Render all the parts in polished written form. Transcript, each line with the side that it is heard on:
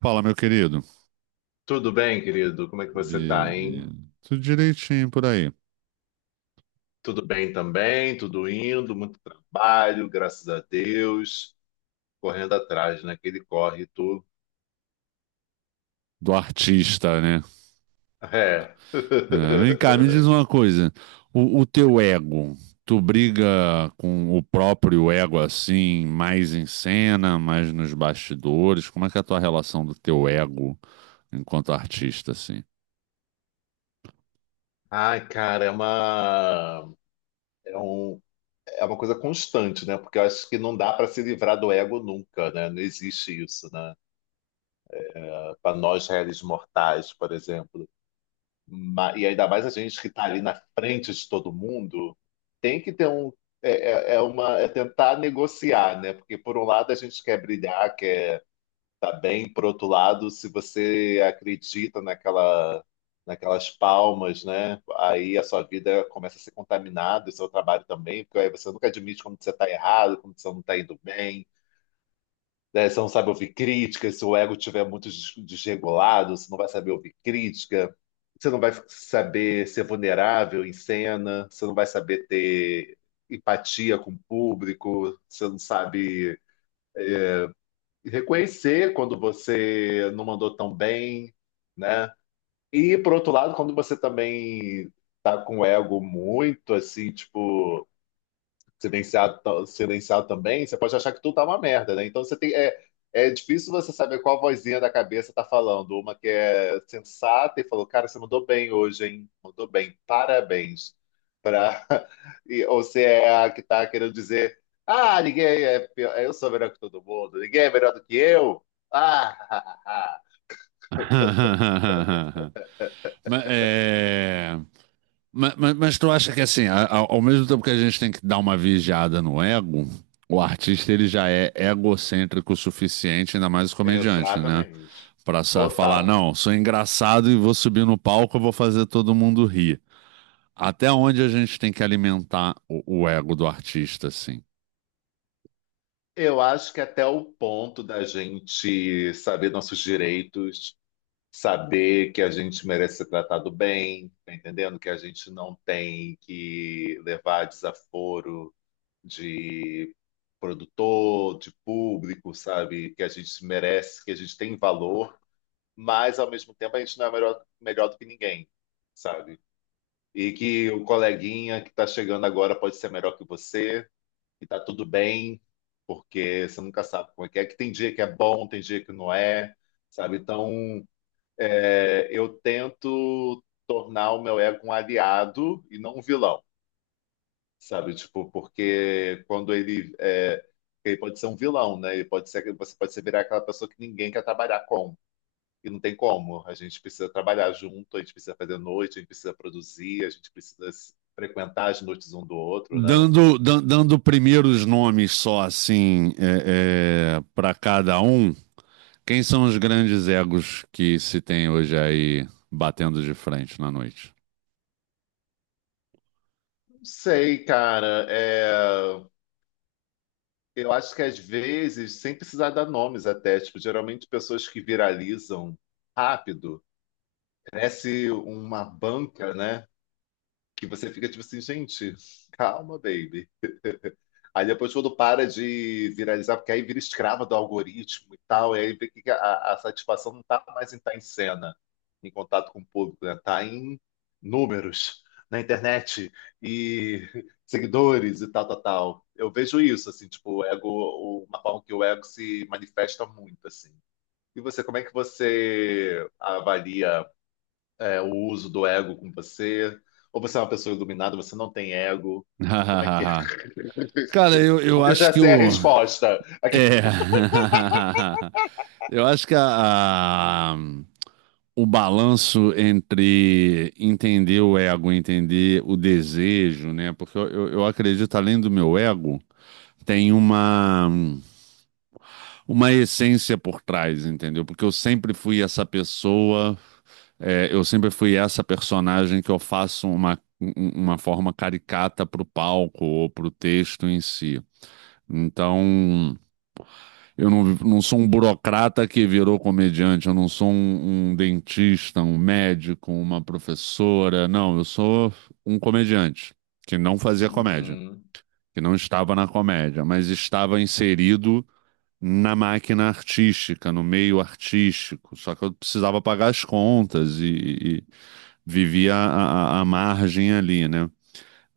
right: Fala, meu querido.
left: Tudo bem, querido? Como é que você tá, hein?
right: Beleza. Tudo direitinho por aí.
left: Tudo bem também, tudo indo, muito trabalho, graças a Deus. Correndo atrás, né? Que ele corre, tu.
right: Do artista, né?
left: É.
right: É, vem cá, me diz uma coisa. O teu ego, tu briga com o próprio ego assim, mais em cena, mais nos bastidores? Como é que é a tua relação do teu ego enquanto artista, assim?
left: Ai, cara, é um, é uma coisa constante, né? Porque eu acho que não dá para se livrar do ego nunca, né? Não existe isso, né? Para nós, réis mortais, por exemplo. E ainda mais a gente que está ali na frente de todo mundo, tem que ter um. É tentar negociar, né? Porque por um lado a gente quer brilhar, quer estar tá bem, por outro lado, se você acredita naquelas palmas, né? Aí a sua vida começa a ser contaminada, o seu trabalho também, porque aí você nunca admite quando você está errado, quando você não está indo bem, né? Você não sabe ouvir crítica, se o ego estiver muito desregulado, você não vai saber ouvir crítica, você não vai saber ser vulnerável em cena, você não vai saber ter empatia com o público, você não sabe reconhecer quando você não mandou tão bem, né? E por outro lado, quando você também tá com o ego muito assim, tipo silenciado, silenciado também, você pode achar que tudo tá uma merda, né? Então é difícil você saber qual vozinha da cabeça tá falando. Uma que é sensata e falou, cara, você mandou bem hoje, hein? Mandou bem, parabéns. Pra... E, ou você é a que tá querendo dizer, ah, ninguém é pior, eu sou melhor que todo mundo, ninguém é melhor do que eu. Ah,
right: Mas, é... Mas, mas tu acha que assim, ao mesmo tempo que a gente tem que dar uma vigiada no ego, o artista ele já é egocêntrico o suficiente, ainda mais o comediante, né?
left: exatamente.
right: Pra só falar,
left: Total.
right: não, sou engraçado e vou subir no palco, eu vou fazer todo mundo rir. Até onde a gente tem que alimentar o ego do artista, assim?
left: Eu acho que até o ponto da gente saber nossos direitos, saber que a gente merece ser tratado bem, tá entendendo? Que a gente não tem que levar desaforo de produtor, de público, sabe? Que a gente merece, que a gente tem valor, mas ao mesmo tempo a gente não é melhor, melhor do que ninguém, sabe? E que o coleguinha que está chegando agora pode ser melhor que você, e tá tudo bem, porque você nunca sabe como é, que tem dia que é bom, tem dia que não é, sabe? Então, eu tento tornar o meu ego um aliado e não um vilão, sabe? Tipo, porque quando ele é, ele pode ser um vilão, né? Ele pode ser, você pode ser virar aquela pessoa que ninguém quer trabalhar com. E não tem como. A gente precisa trabalhar junto, a gente precisa fazer noite, a gente precisa produzir, a gente precisa frequentar as noites um do outro, né?
right: Dando primeiros nomes só assim para cada um, quem são os grandes egos que se tem hoje aí batendo de frente na noite?
left: Não sei, cara. Eu acho que às vezes, sem precisar dar nomes até, tipo, geralmente pessoas que viralizam rápido. Parece uma banca, né? Que você fica tipo assim, gente, calma, baby. Aí depois quando para de viralizar, porque aí vira escrava do algoritmo e tal, e aí vê que a satisfação não tá mais em estar em cena, em contato com o público, né? Tá em números na internet e seguidores e tal, tal, tal. Eu vejo isso, assim, tipo, o ego, uma forma que o ego se manifesta muito, assim. E você, como é que você avalia? O uso do ego com você? Ou você é uma pessoa iluminada, você não tem ego? Como é que é?
right: Cara, eu
left: Porque eu
right: acho
left: já
right: que
left: sei a
right: o.
left: resposta. Aqui.
right: É. Eu acho que o balanço entre entender o ego, entender o desejo, né? Porque eu acredito, além do meu ego, tem uma essência por trás, entendeu? Porque eu sempre fui essa pessoa, eu sempre fui essa personagem que eu faço uma forma caricata pro palco ou pro texto em si. Então. Eu não sou um burocrata que virou comediante, eu não sou um dentista, um médico, uma professora. Não, eu sou um comediante que não fazia comédia,
left: Uhum,
right: que não estava na comédia, mas estava inserido na máquina artística, no meio artístico. Só que eu precisava pagar as contas e, e vivia a margem ali, né?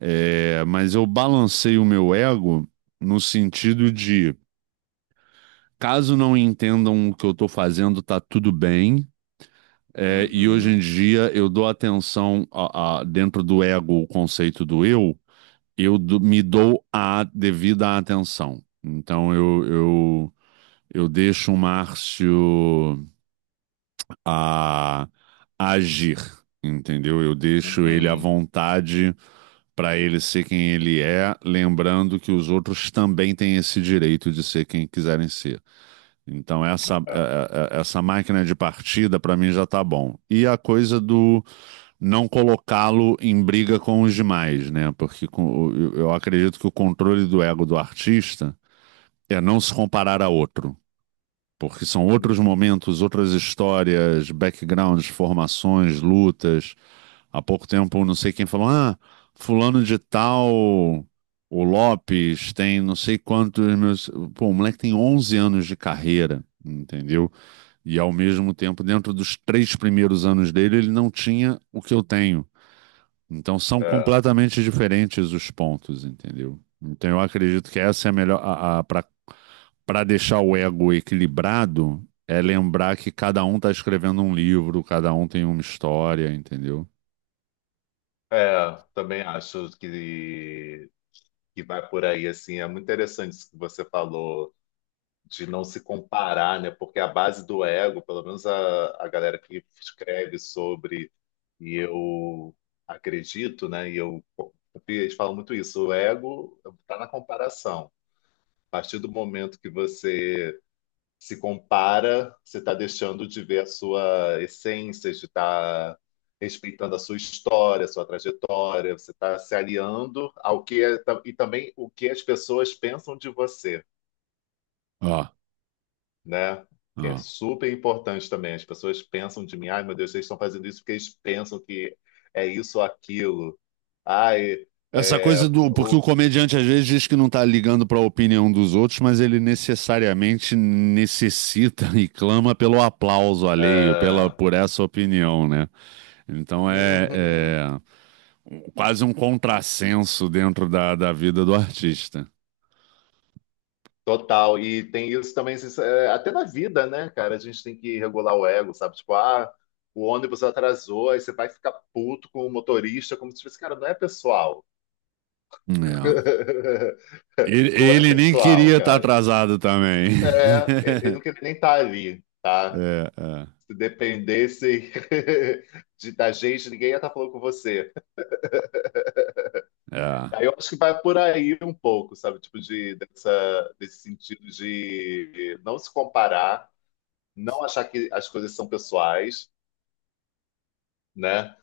right: É, mas eu balancei o meu ego no sentido de caso não entendam o que eu estou fazendo, tá tudo bem. É, e hoje
left: uhum,
right: em dia eu dou atenção dentro do ego, o conceito do eu, me dou a devida atenção. Então eu deixo o Márcio a, a agir, entendeu? Eu deixo ele à
left: uhum.
right: vontade para ele ser quem ele é, lembrando que os outros também têm esse direito de ser quem quiserem ser. Então, essa,
left: É,
right: é- é- é- essa máquina de partida, para mim, já tá bom. E a coisa do não colocá-lo em briga com os demais, né? Porque com, o- eu acredito que o controle do ego do artista é não se comparar a outro. Porque são outros
left: uhum,
right: momentos, outras histórias, backgrounds, formações, lutas. Há pouco tempo, não sei quem falou, ah, fulano de tal, o Lopes tem não sei quantos meus... Pô, o moleque tem 11 anos de carreira, entendeu? E ao mesmo tempo, dentro dos três primeiros anos dele, ele não tinha o que eu tenho. Então são
left: é.
right: completamente diferentes os pontos, entendeu? Então eu acredito que essa é a melhor. Para deixar o ego equilibrado, é lembrar que cada um está escrevendo um livro, cada um tem uma história, entendeu?
left: Também acho que vai por aí, assim. É muito interessante isso que você falou, de não se comparar, né? Porque a base do ego, pelo menos a galera que escreve sobre, e eu acredito, né? Eles falam muito isso, o ego está na comparação. A partir do momento que você se compara, você está deixando de ver a sua essência, de estar respeitando a sua história, a sua trajetória, você está se aliando ao que é, e também o que as pessoas pensam de você,
right: Ó, ah,
left: né?
right: ó.
left: Que é
right: Ah.
left: super importante também. As pessoas pensam de mim, ai meu Deus, eles estão fazendo isso porque eles pensam que é isso ou aquilo. Ai,
right: Essa
left: é,
right: coisa do. Porque o
left: o,
right: comediante às vezes diz que não tá ligando pra opinião dos outros, mas ele necessariamente necessita e clama pelo aplauso alheio, pela,
left: é,
right: por essa opinião, né? Então
left: uhum,
right: é um- quase um contrassenso dentro da vida do artista.
left: total. E tem isso também, isso é, até na vida, né, cara? A gente tem que regular o ego, sabe? Tipo, ah, o ônibus atrasou, aí você vai ficar puto com o motorista, como se fosse, cara, não é pessoal.
right: É. Ele,
left: Não é
right: ele nem
left: pessoal,
right: queria estar
left: cara.
right: atrasado também.
left: É, ele não queria nem estar ali. Tá.
right: É,
left: Se dependesse da gente, ninguém ia estar falando com você.
right: é.
left: Aí eu acho que vai por aí um pouco, sabe? Tipo, desse sentido de não se comparar, não achar que as coisas são pessoais, né?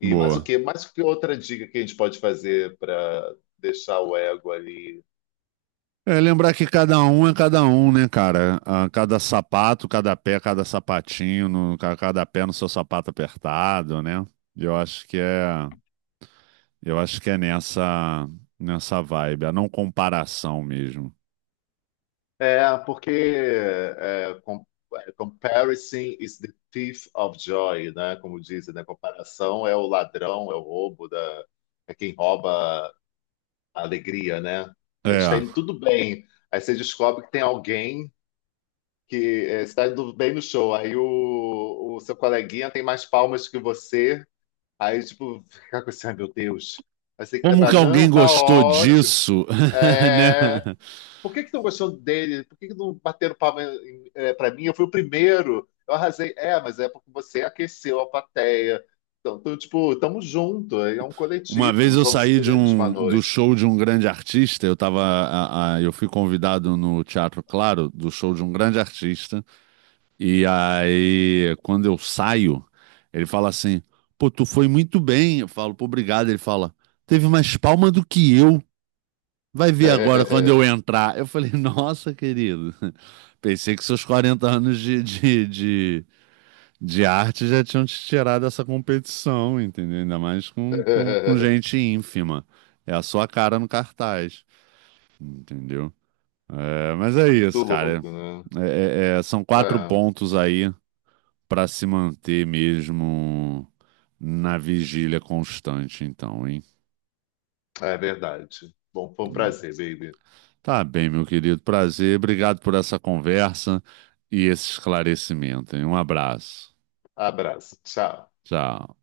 left: E mais o
right: Boa.
left: quê? Mais que outra dica que a gente pode fazer para deixar o ego ali?
right: É lembrar que cada um é cada um, né, cara? Ah, cada sapato, cada pé, cada sapatinho, cada pé no seu sapato apertado, né? Eu acho que é, eu acho que é nessa vibe, a não comparação mesmo.
left: É, porque é, com- é, comparison is the thief of joy, né? Como dizem, né? Comparação é o ladrão, é o roubo da, é quem rouba a alegria, né? A gente tá
right: É.
left: indo tudo bem. Aí você descobre que tem alguém que está indo bem no show. Aí o seu coleguinha tem mais palmas que você. Aí, tipo, fica com esse, ai meu Deus. Aí você quer
right: Como
left: pra.
right: que alguém
left: Não, tá
right: gostou
left: ótimo.
right: disso, né?
left: É... Por que que estão gostando dele? Por que que não bateram palma pra mim? Eu fui o primeiro. Eu arrasei. É, mas é porque você aqueceu a plateia. Então, tu, tipo, tamo junto. É um
right: Uma vez
left: coletivo.
right: eu
left: Somos
right: saí
left: um
right: de
left: elenco de uma
right: um do
left: noite.
right: show de um grande artista, eu tava, eu fui convidado no Teatro Claro do show de um grande artista. E aí, quando eu saio, ele fala assim: pô, tu foi muito bem. Eu falo, pô, obrigado. Ele fala, teve mais palma do que eu. Vai ver agora quando eu entrar. Eu falei, nossa, querido, pensei que seus 40 anos de arte já tinham te tirado dessa competição, entendeu? Ainda mais com gente ínfima. É a sua cara no cartaz, entendeu? É, mas é
left: Muito
right: isso, cara.
left: louco, né?
right: São 4 pontos aí para se manter mesmo na vigília constante, então, hein?
left: É, é verdade. Bom, foi um
right: Hum.
left: prazer, baby.
right: Tá bem, meu querido. Prazer. Obrigado por essa conversa e esse esclarecimento, hein? Um abraço.
left: Abraço. Tchau.
right: Tchau.